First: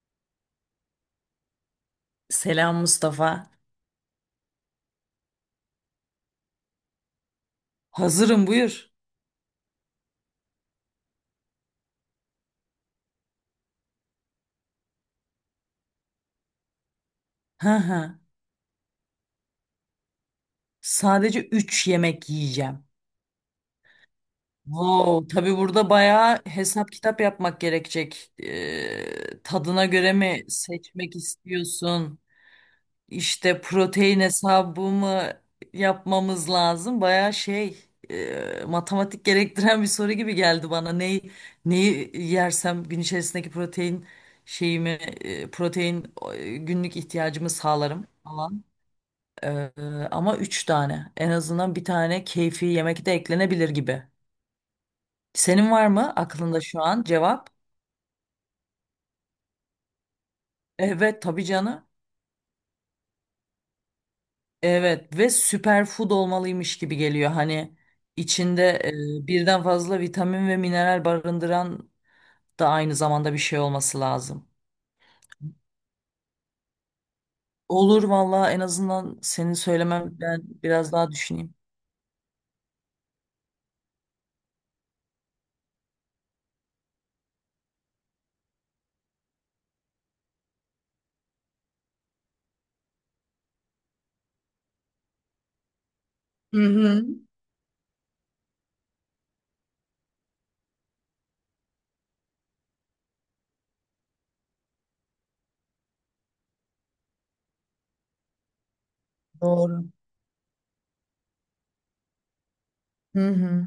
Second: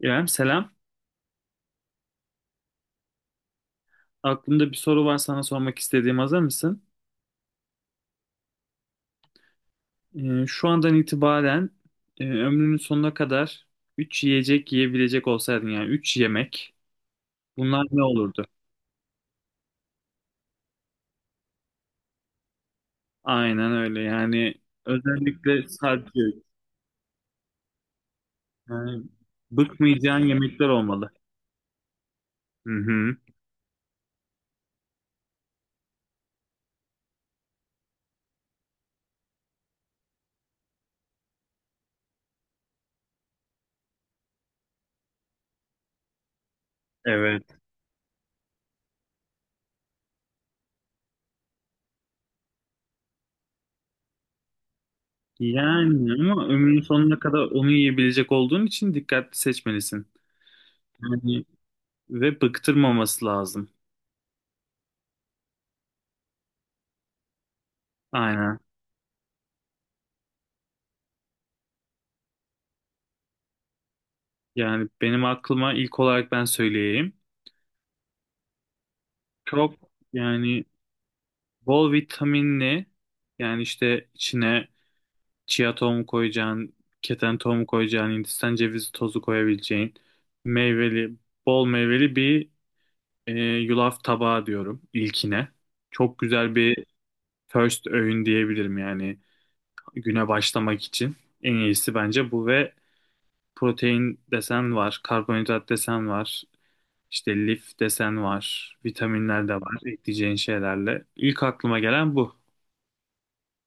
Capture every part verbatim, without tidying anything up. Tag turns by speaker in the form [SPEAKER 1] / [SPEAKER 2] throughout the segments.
[SPEAKER 1] İrem, selam.
[SPEAKER 2] Selam Mustafa.
[SPEAKER 1] Aklımda bir soru var sana sormak istediğim. Hazır mısın?
[SPEAKER 2] Hazırım, buyur.
[SPEAKER 1] Ee, şu andan itibaren e, ömrünün sonuna kadar üç yiyecek yiyebilecek olsaydın, yani üç yemek,
[SPEAKER 2] Hı
[SPEAKER 1] bunlar ne
[SPEAKER 2] hı.
[SPEAKER 1] olurdu?
[SPEAKER 2] Sadece üç yemek yiyeceğim.
[SPEAKER 1] Aynen öyle yani,
[SPEAKER 2] Wow, tabii
[SPEAKER 1] özellikle
[SPEAKER 2] burada
[SPEAKER 1] sadece,
[SPEAKER 2] bayağı hesap kitap yapmak gerekecek.
[SPEAKER 1] yani
[SPEAKER 2] Ee, tadına göre
[SPEAKER 1] bıkmayacağın
[SPEAKER 2] mi
[SPEAKER 1] yemekler olmalı.
[SPEAKER 2] seçmek istiyorsun?
[SPEAKER 1] Hı hı,
[SPEAKER 2] İşte protein hesabı mı yapmamız lazım? Bayağı şey, e, matematik gerektiren bir soru gibi geldi bana. Neyi, neyi yersem gün içerisindeki protein şeyimi, e, protein e, günlük ihtiyacımı
[SPEAKER 1] evet.
[SPEAKER 2] sağlarım falan. Ee, ama üç tane. En azından bir tane keyfi yemek de eklenebilir gibi. Senin var
[SPEAKER 1] Yani
[SPEAKER 2] mı
[SPEAKER 1] ama
[SPEAKER 2] aklında
[SPEAKER 1] ömrünün
[SPEAKER 2] şu an
[SPEAKER 1] sonuna kadar
[SPEAKER 2] cevap?
[SPEAKER 1] onu yiyebilecek olduğun için dikkatli seçmelisin.
[SPEAKER 2] Evet tabii
[SPEAKER 1] Yani
[SPEAKER 2] canım.
[SPEAKER 1] ve bıktırmaması lazım.
[SPEAKER 2] Evet ve süperfood olmalıymış gibi geliyor. Hani
[SPEAKER 1] Aynen.
[SPEAKER 2] içinde e, birden fazla vitamin ve mineral barındıran da aynı zamanda bir şey olması lazım.
[SPEAKER 1] Yani benim aklıma ilk olarak ben söyleyeyim.
[SPEAKER 2] Olur valla, en azından senin
[SPEAKER 1] Çok,
[SPEAKER 2] söylemem ben
[SPEAKER 1] yani
[SPEAKER 2] biraz daha düşüneyim.
[SPEAKER 1] bol vitaminli, yani işte içine chia tohumu koyacağın, keten tohumu koyacağın, Hindistan cevizi tozu koyabileceğin meyveli, bol meyveli bir e, yulaf tabağı diyorum ilkine. Çok güzel bir first öğün diyebilirim, yani güne başlamak için. En iyisi bence bu ve protein desen var, karbonhidrat desen var. İşte lif desen var, vitaminler de var
[SPEAKER 2] Doğru.
[SPEAKER 1] ekleyeceğin şeylerle. İlk aklıma gelen bu.
[SPEAKER 2] Hı hı.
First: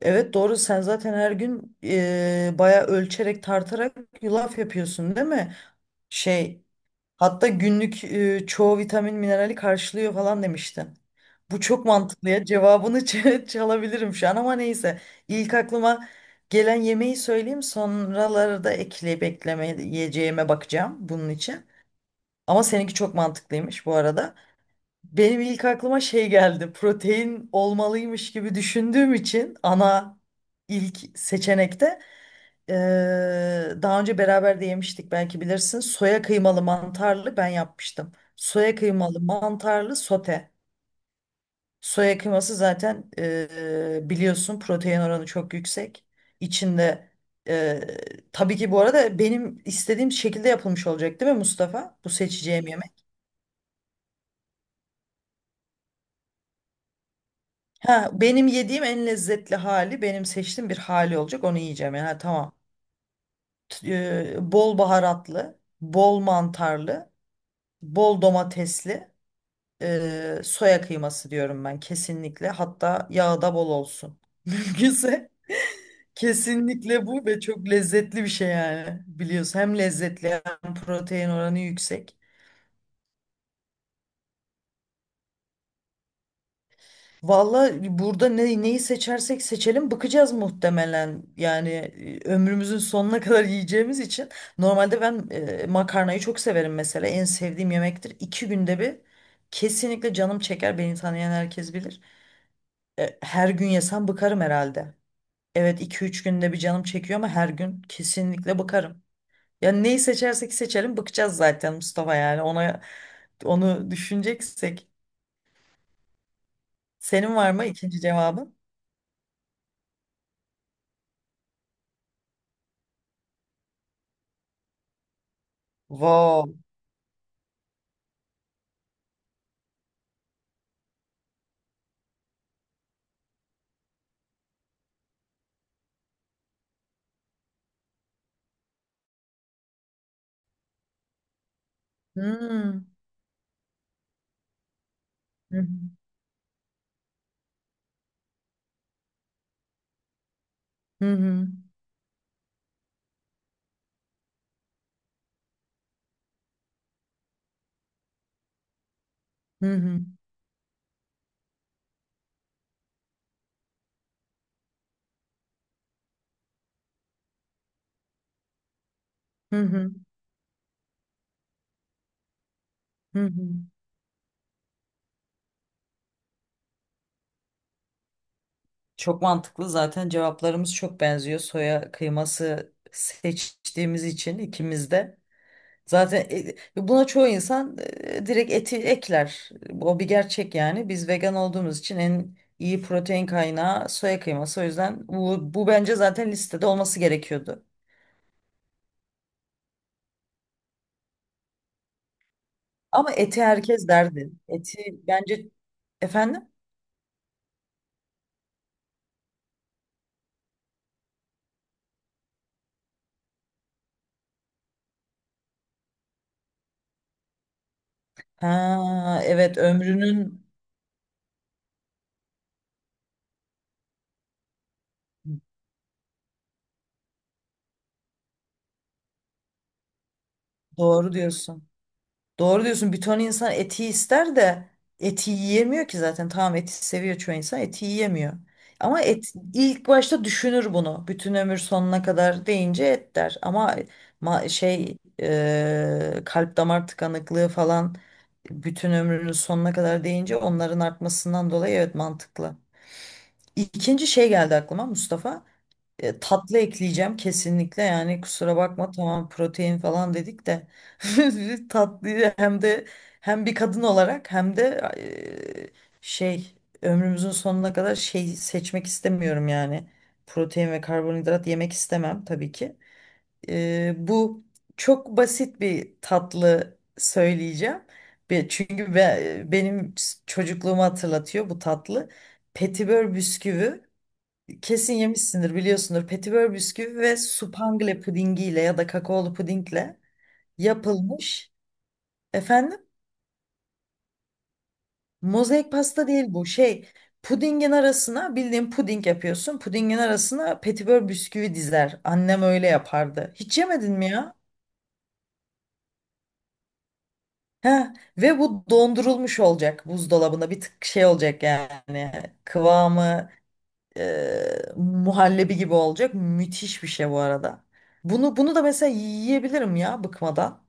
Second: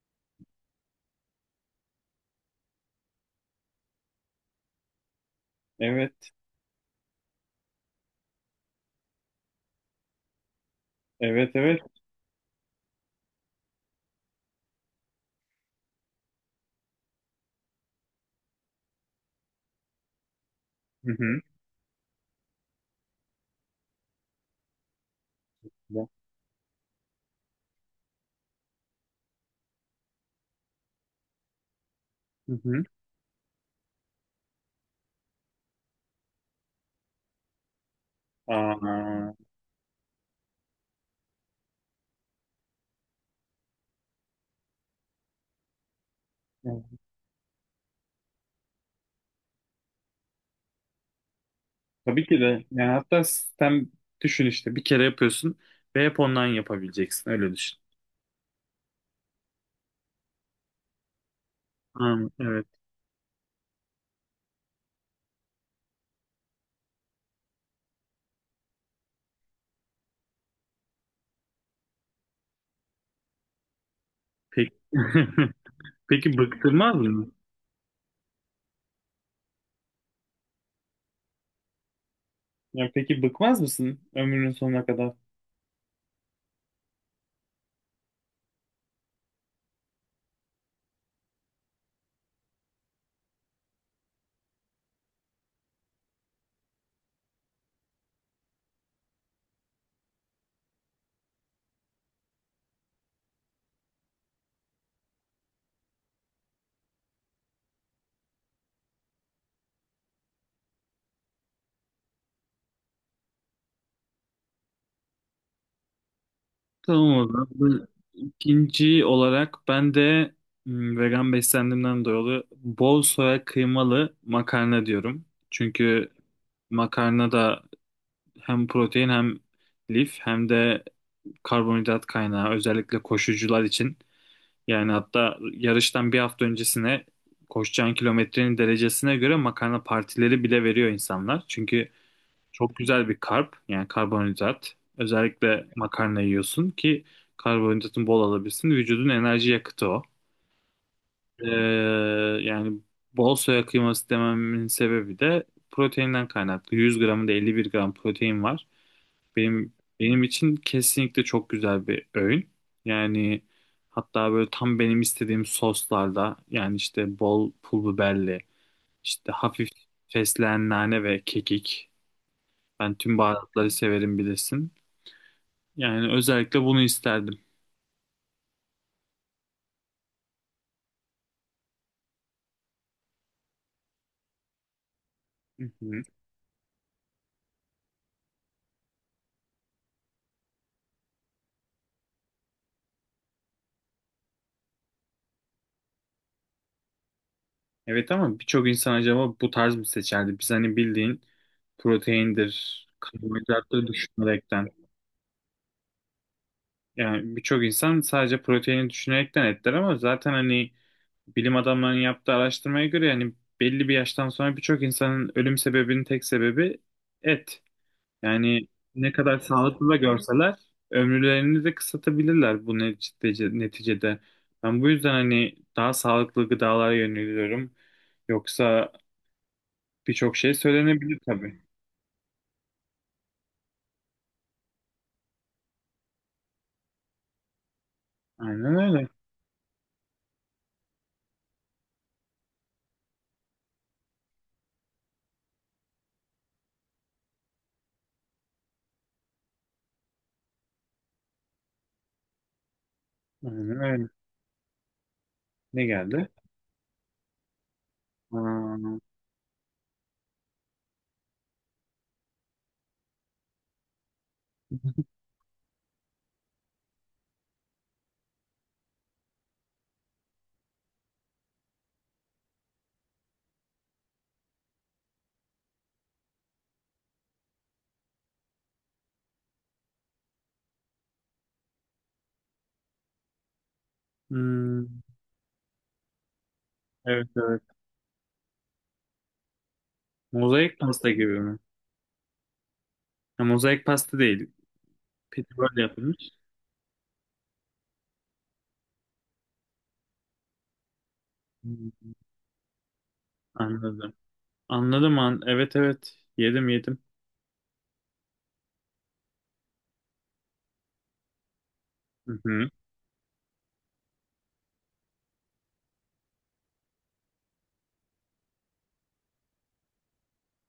[SPEAKER 2] Evet doğru, sen zaten her gün eee bayağı ölçerek tartarak yulaf yapıyorsun değil mi?
[SPEAKER 1] Evet,
[SPEAKER 2] Şey, hatta günlük e, çoğu vitamin minerali karşılıyor falan demiştin.
[SPEAKER 1] evet,
[SPEAKER 2] Bu
[SPEAKER 1] evet.
[SPEAKER 2] çok mantıklı ya. Cevabını ç- çalabilirim şu an ama neyse. İlk aklıma gelen yemeği söyleyeyim. Sonraları da ekleyip eklemeyeceğime bakacağım
[SPEAKER 1] Hı
[SPEAKER 2] bunun
[SPEAKER 1] hı.
[SPEAKER 2] için. Ama seninki çok mantıklıymış bu arada. Benim ilk aklıma
[SPEAKER 1] Ya.
[SPEAKER 2] şey geldi. Protein olmalıymış gibi düşündüğüm için ana ilk seçenekte.
[SPEAKER 1] Hı hı.
[SPEAKER 2] Eee, daha önce beraber de yemiştik, belki bilirsin. Soya kıymalı mantarlı ben yapmıştım. Soya kıymalı
[SPEAKER 1] Aa,
[SPEAKER 2] mantarlı sote. Soya kıyması zaten eee, biliyorsun protein oranı çok yüksek.
[SPEAKER 1] evet.
[SPEAKER 2] İçinde eee, tabii ki bu arada benim istediğim şekilde yapılmış olacak değil mi Mustafa? Bu
[SPEAKER 1] Tabii ki de.
[SPEAKER 2] seçeceğim
[SPEAKER 1] Yani
[SPEAKER 2] yemek.
[SPEAKER 1] hatta sistem düşün işte. Bir kere yapıyorsun ve hep ondan yapabileceksin. Öyle düşün.
[SPEAKER 2] Ha, benim yediğim en lezzetli hali, benim seçtiğim bir hali olacak, onu yiyeceğim. Yani,
[SPEAKER 1] Ha,
[SPEAKER 2] ha, tamam.
[SPEAKER 1] evet.
[SPEAKER 2] T- eee, bol baharatlı, bol mantarlı, bol domatesli. Ee, soya kıyması diyorum ben kesinlikle. Hatta yağı da bol olsun.
[SPEAKER 1] Peki,
[SPEAKER 2] Mümkünse
[SPEAKER 1] peki bıktırmaz
[SPEAKER 2] kesinlikle bu,
[SPEAKER 1] mı?
[SPEAKER 2] ve çok lezzetli bir şey yani. Biliyorsun hem lezzetli hem protein oranı yüksek.
[SPEAKER 1] Ya peki bıkmaz mısın ömrünün sonuna kadar?
[SPEAKER 2] Valla burada ne, neyi seçersek seçelim bıkacağız muhtemelen. Yani e, ömrümüzün sonuna kadar yiyeceğimiz için. Normalde ben e, makarnayı çok severim mesela. En sevdiğim yemektir. İki günde bir kesinlikle canım çeker. Beni tanıyan herkes bilir. E, her gün yesem bıkarım herhalde. Evet, iki üç günde bir canım çekiyor ama her gün kesinlikle bakarım. Yani neyi seçersek seçelim bakacağız zaten Mustafa, yani ona onu düşüneceksek.
[SPEAKER 1] Tamam o
[SPEAKER 2] Senin
[SPEAKER 1] zaman.
[SPEAKER 2] var mı
[SPEAKER 1] Bu
[SPEAKER 2] ikinci cevabın?
[SPEAKER 1] ikinci olarak ben de hmm, vegan beslendiğimden dolayı bol soya kıymalı makarna diyorum. Çünkü
[SPEAKER 2] Wow.
[SPEAKER 1] makarna da hem protein, hem lif, hem de karbonhidrat kaynağı, özellikle koşucular için. Yani hatta yarıştan bir hafta öncesine koşacağın kilometrenin derecesine göre makarna partileri bile veriyor insanlar. Çünkü çok
[SPEAKER 2] Hmm.
[SPEAKER 1] güzel bir karp, yani karbonhidrat.
[SPEAKER 2] Hı hı.
[SPEAKER 1] Özellikle makarna yiyorsun ki karbonhidratın bol alabilsin. Vücudun enerji yakıtı o.
[SPEAKER 2] Hı
[SPEAKER 1] Ee,
[SPEAKER 2] hı.
[SPEAKER 1] Yani bol soya kıyması dememin sebebi de proteinden kaynaklı. yüz gramında elli bir gram protein var. Benim
[SPEAKER 2] Hı hı.
[SPEAKER 1] benim için kesinlikle çok güzel bir öğün. Yani hatta böyle tam benim istediğim soslarda, yani işte bol pul biberli, işte
[SPEAKER 2] Hı
[SPEAKER 1] hafif
[SPEAKER 2] hı.
[SPEAKER 1] fesleğen, nane ve kekik. Ben tüm
[SPEAKER 2] Hı hı.
[SPEAKER 1] baharatları severim bilirsin. Yani özellikle bunu isterdim.
[SPEAKER 2] Çok mantıklı, zaten cevaplarımız çok benziyor. Soya kıyması seçtiğimiz için ikimiz de.
[SPEAKER 1] Hı hı.
[SPEAKER 2] Zaten e, buna çoğu insan e, direkt eti ekler. O bir gerçek yani. Biz vegan olduğumuz için en iyi protein kaynağı soya kıyması. O yüzden bu, bu bence zaten listede olması gerekiyordu.
[SPEAKER 1] Evet, ama birçok insan acaba bu tarz mı seçerdi? Biz hani bildiğin proteindir,
[SPEAKER 2] Ama eti
[SPEAKER 1] karbonhidrattır
[SPEAKER 2] herkes derdi.
[SPEAKER 1] düşünerekten.
[SPEAKER 2] Eti bence, efendim?
[SPEAKER 1] Yani birçok insan sadece proteini düşünerekten etler ama zaten hani bilim adamlarının yaptığı araştırmaya göre, yani belli bir yaştan sonra birçok insanın ölüm sebebinin tek sebebi et. Yani ne
[SPEAKER 2] Ha,
[SPEAKER 1] kadar
[SPEAKER 2] evet,
[SPEAKER 1] sağlıklı da
[SPEAKER 2] ömrünün,
[SPEAKER 1] görseler ömürlerini de kısaltabilirler bu neticede, neticede. Ben bu yüzden hani daha sağlıklı gıdalara yöneliyorum. Yoksa birçok şey
[SPEAKER 2] doğru
[SPEAKER 1] söylenebilir tabii.
[SPEAKER 2] diyorsun. Doğru diyorsun. Bir ton insan eti ister de eti yiyemiyor ki zaten. Tamam, eti seviyor çoğu insan, eti yiyemiyor.
[SPEAKER 1] Aynen
[SPEAKER 2] Ama
[SPEAKER 1] öyle.
[SPEAKER 2] et ilk başta düşünür bunu. Bütün ömür sonuna kadar deyince et der. Ama ma- şey e, kalp damar tıkanıklığı falan, bütün ömrünün sonuna kadar deyince onların artmasından dolayı, evet, mantıklı.
[SPEAKER 1] Aynen
[SPEAKER 2] İkinci
[SPEAKER 1] öyle.
[SPEAKER 2] şey geldi aklıma Mustafa.
[SPEAKER 1] Ne
[SPEAKER 2] E,
[SPEAKER 1] geldi?
[SPEAKER 2] tatlı ekleyeceğim kesinlikle, yani kusura bakma,
[SPEAKER 1] Aa,
[SPEAKER 2] tamam protein falan dedik de tatlıyı hem de, hem bir kadın olarak hem de e, şey ömrümüzün sonuna kadar şey seçmek istemiyorum yani, protein ve karbonhidrat yemek istemem tabii ki. E, bu çok basit bir tatlı söyleyeceğim. Be- Çünkü be- benim çocukluğumu hatırlatıyor bu tatlı. Petibör bisküvi. Kesin
[SPEAKER 1] hmm,
[SPEAKER 2] yemişsindir, biliyorsundur. Petibör bisküvi ve
[SPEAKER 1] evet evet.
[SPEAKER 2] supangle pudingiyle ya da kakaolu pudingle
[SPEAKER 1] Mozaik pasta gibi
[SPEAKER 2] yapılmış.
[SPEAKER 1] mi?
[SPEAKER 2] Efendim?
[SPEAKER 1] Ha, mozaik pasta değil.
[SPEAKER 2] Mozaik
[SPEAKER 1] Petiböl
[SPEAKER 2] pasta değil
[SPEAKER 1] yapılmış.
[SPEAKER 2] bu. Şey, pudingin arasına bildiğin puding yapıyorsun. Pudingin arasına petibör bisküvi dizer.
[SPEAKER 1] Hmm,
[SPEAKER 2] Annem öyle yapardı. Hiç yemedin mi
[SPEAKER 1] anladım.
[SPEAKER 2] ya?
[SPEAKER 1] Anladım an. Evet evet. Yedim yedim.
[SPEAKER 2] Heh. Ve bu dondurulmuş olacak buzdolabında. Bir tık şey olacak yani.
[SPEAKER 1] Hı hı.
[SPEAKER 2] Kıvamı e, muhallebi gibi olacak. Müthiş bir şey bu arada. Bunu bunu da mesela yiyebilirim ya bıkmadan.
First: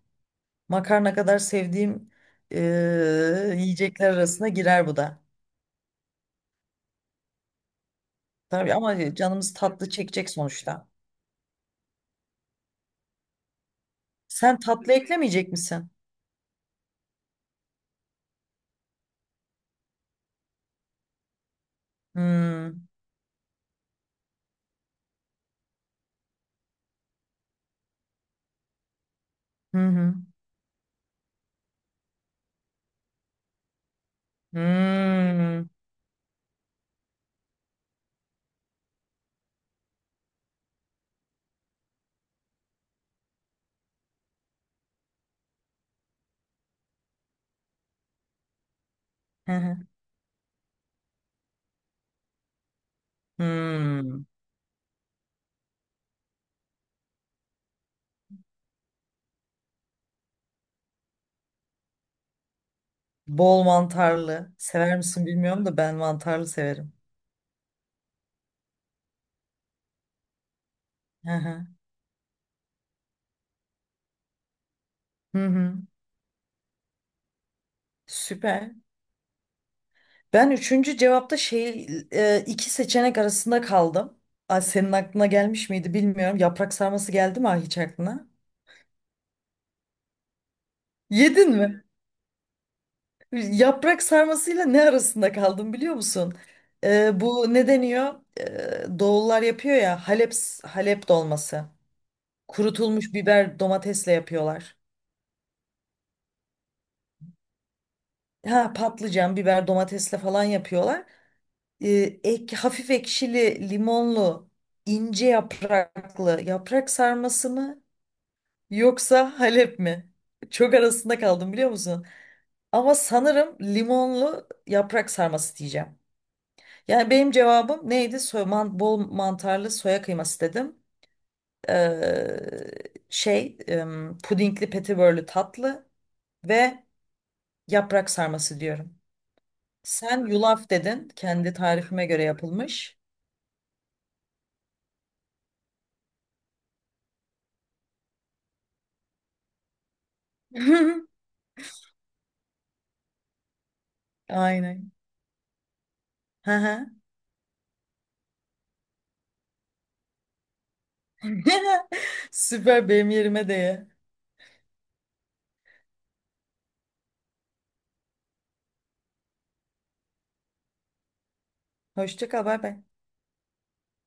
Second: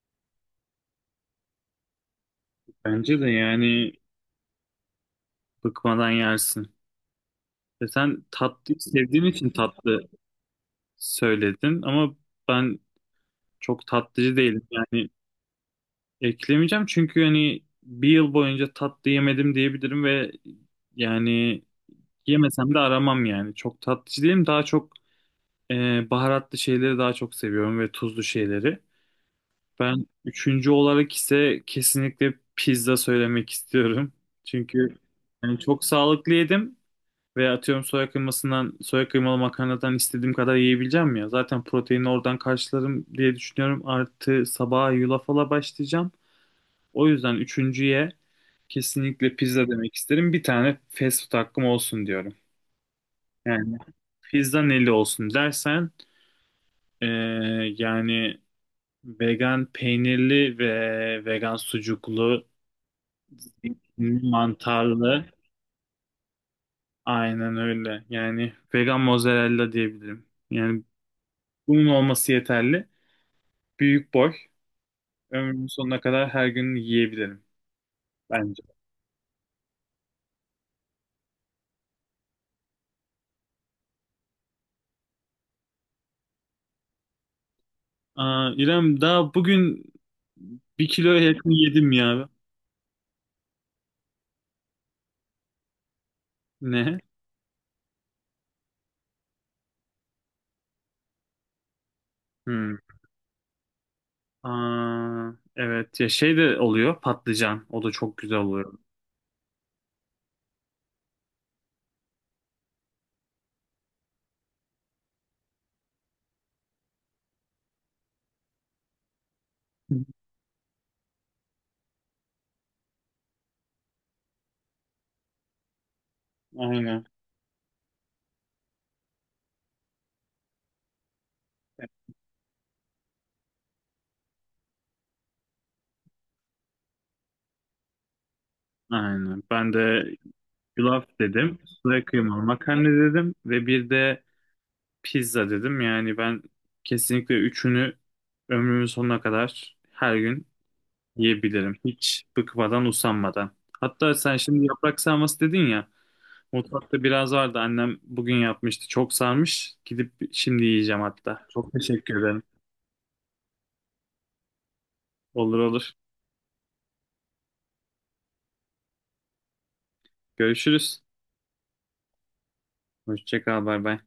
[SPEAKER 2] Makarna kadar sevdiğim e,
[SPEAKER 1] Bence de yani
[SPEAKER 2] yiyecekler arasına girer bu da.
[SPEAKER 1] bıkmadan yersin. E sen
[SPEAKER 2] Tabii
[SPEAKER 1] tatlıyı
[SPEAKER 2] ama
[SPEAKER 1] sevdiğin için
[SPEAKER 2] canımız tatlı
[SPEAKER 1] tatlı
[SPEAKER 2] çekecek sonuçta.
[SPEAKER 1] söyledin ama ben çok tatlıcı
[SPEAKER 2] Sen
[SPEAKER 1] değilim.
[SPEAKER 2] tatlı
[SPEAKER 1] Yani
[SPEAKER 2] eklemeyecek misin?
[SPEAKER 1] eklemeyeceğim çünkü hani bir yıl boyunca tatlı yemedim diyebilirim ve yani yemesem de
[SPEAKER 2] Hmm.
[SPEAKER 1] aramam yani. Çok tatlıcı değilim. Daha çok e, baharatlı şeyleri daha çok seviyorum ve tuzlu şeyleri.
[SPEAKER 2] Hı
[SPEAKER 1] Ben
[SPEAKER 2] hı.
[SPEAKER 1] üçüncü olarak ise kesinlikle pizza söylemek istiyorum. Çünkü
[SPEAKER 2] Hmm.
[SPEAKER 1] yani çok sağlıklı yedim. Veya atıyorum soya kıymasından, soya kıymalı makarnadan istediğim kadar yiyebileceğim ya. Zaten proteini oradan karşılarım diye düşünüyorum. Artı sabaha yulafala başlayacağım. O yüzden üçüncüye kesinlikle
[SPEAKER 2] Hı
[SPEAKER 1] pizza
[SPEAKER 2] hı.
[SPEAKER 1] demek isterim. Bir tane fast food hakkım olsun diyorum. Yani
[SPEAKER 2] Hmm.
[SPEAKER 1] pizza neli olsun dersen eee, yani vegan peynirli ve vegan sucuklu,
[SPEAKER 2] Bol
[SPEAKER 1] zeytinli,
[SPEAKER 2] mantarlı. Sever
[SPEAKER 1] mantarlı,
[SPEAKER 2] misin bilmiyorum da ben mantarlı severim.
[SPEAKER 1] aynen öyle. Yani vegan mozzarella diyebilirim. Yani
[SPEAKER 2] Hı hı.
[SPEAKER 1] bunun olması yeterli. Büyük boy.
[SPEAKER 2] Hı
[SPEAKER 1] Ömrümün
[SPEAKER 2] hı.
[SPEAKER 1] sonuna kadar her gün yiyebilirim bence.
[SPEAKER 2] Süper. Ben üçüncü cevapta şey, e, iki seçenek arasında kaldım. Ay, senin aklına gelmiş miydi bilmiyorum. Yaprak sarması geldi mi hiç aklına?
[SPEAKER 1] Aa, İrem, daha bugün bir kiloya yakın
[SPEAKER 2] Yedin mi?
[SPEAKER 1] yedim ya.
[SPEAKER 2] Yaprak sarmasıyla ne arasında kaldım biliyor musun?
[SPEAKER 1] Ne?
[SPEAKER 2] Ee, bu ne deniyor? Ee, Doğullar yapıyor ya, Halep Halep dolması.
[SPEAKER 1] Hmm.
[SPEAKER 2] Kurutulmuş biber domatesle yapıyorlar.
[SPEAKER 1] Aa, evet ya, şey de oluyor, patlıcan. O da çok güzel oluyor.
[SPEAKER 2] Ha, patlıcan, biber domatesle falan yapıyorlar. Ee, ek, hafif ekşili, limonlu, ince yapraklı yaprak sarması mı yoksa Halep mi? Çok arasında kaldım biliyor musun? Ama sanırım limonlu yaprak sarması diyeceğim.
[SPEAKER 1] Aynen.
[SPEAKER 2] Yani benim cevabım neydi? Soy, man- bol mantarlı soya kıyması dedim. Ee, şey, em, pudingli petibörlü tatlı ve yaprak sarması diyorum.
[SPEAKER 1] Aynen. Ben de
[SPEAKER 2] Sen yulaf
[SPEAKER 1] yulaf
[SPEAKER 2] dedin. Kendi
[SPEAKER 1] dedim. Üstüne
[SPEAKER 2] tarifime göre
[SPEAKER 1] kıymalı makarna
[SPEAKER 2] yapılmış.
[SPEAKER 1] dedim. Ve bir de pizza dedim. Yani ben kesinlikle üçünü ömrümün sonuna kadar her gün yiyebilirim. Hiç bıkmadan, usanmadan. Hatta sen şimdi
[SPEAKER 2] Aynen.
[SPEAKER 1] yaprak sarması dedin ya.
[SPEAKER 2] Hı hı.
[SPEAKER 1] Mutfakta biraz vardı. Annem bugün yapmıştı. Çok sarmış. Gidip şimdi yiyeceğim hatta. Çok teşekkür ederim.
[SPEAKER 2] Süper, benim yerime de ye.
[SPEAKER 1] Olur olur. Görüşürüz.
[SPEAKER 2] Hoşça kal, bay bay.
[SPEAKER 1] Hoşça kal. Bay bay.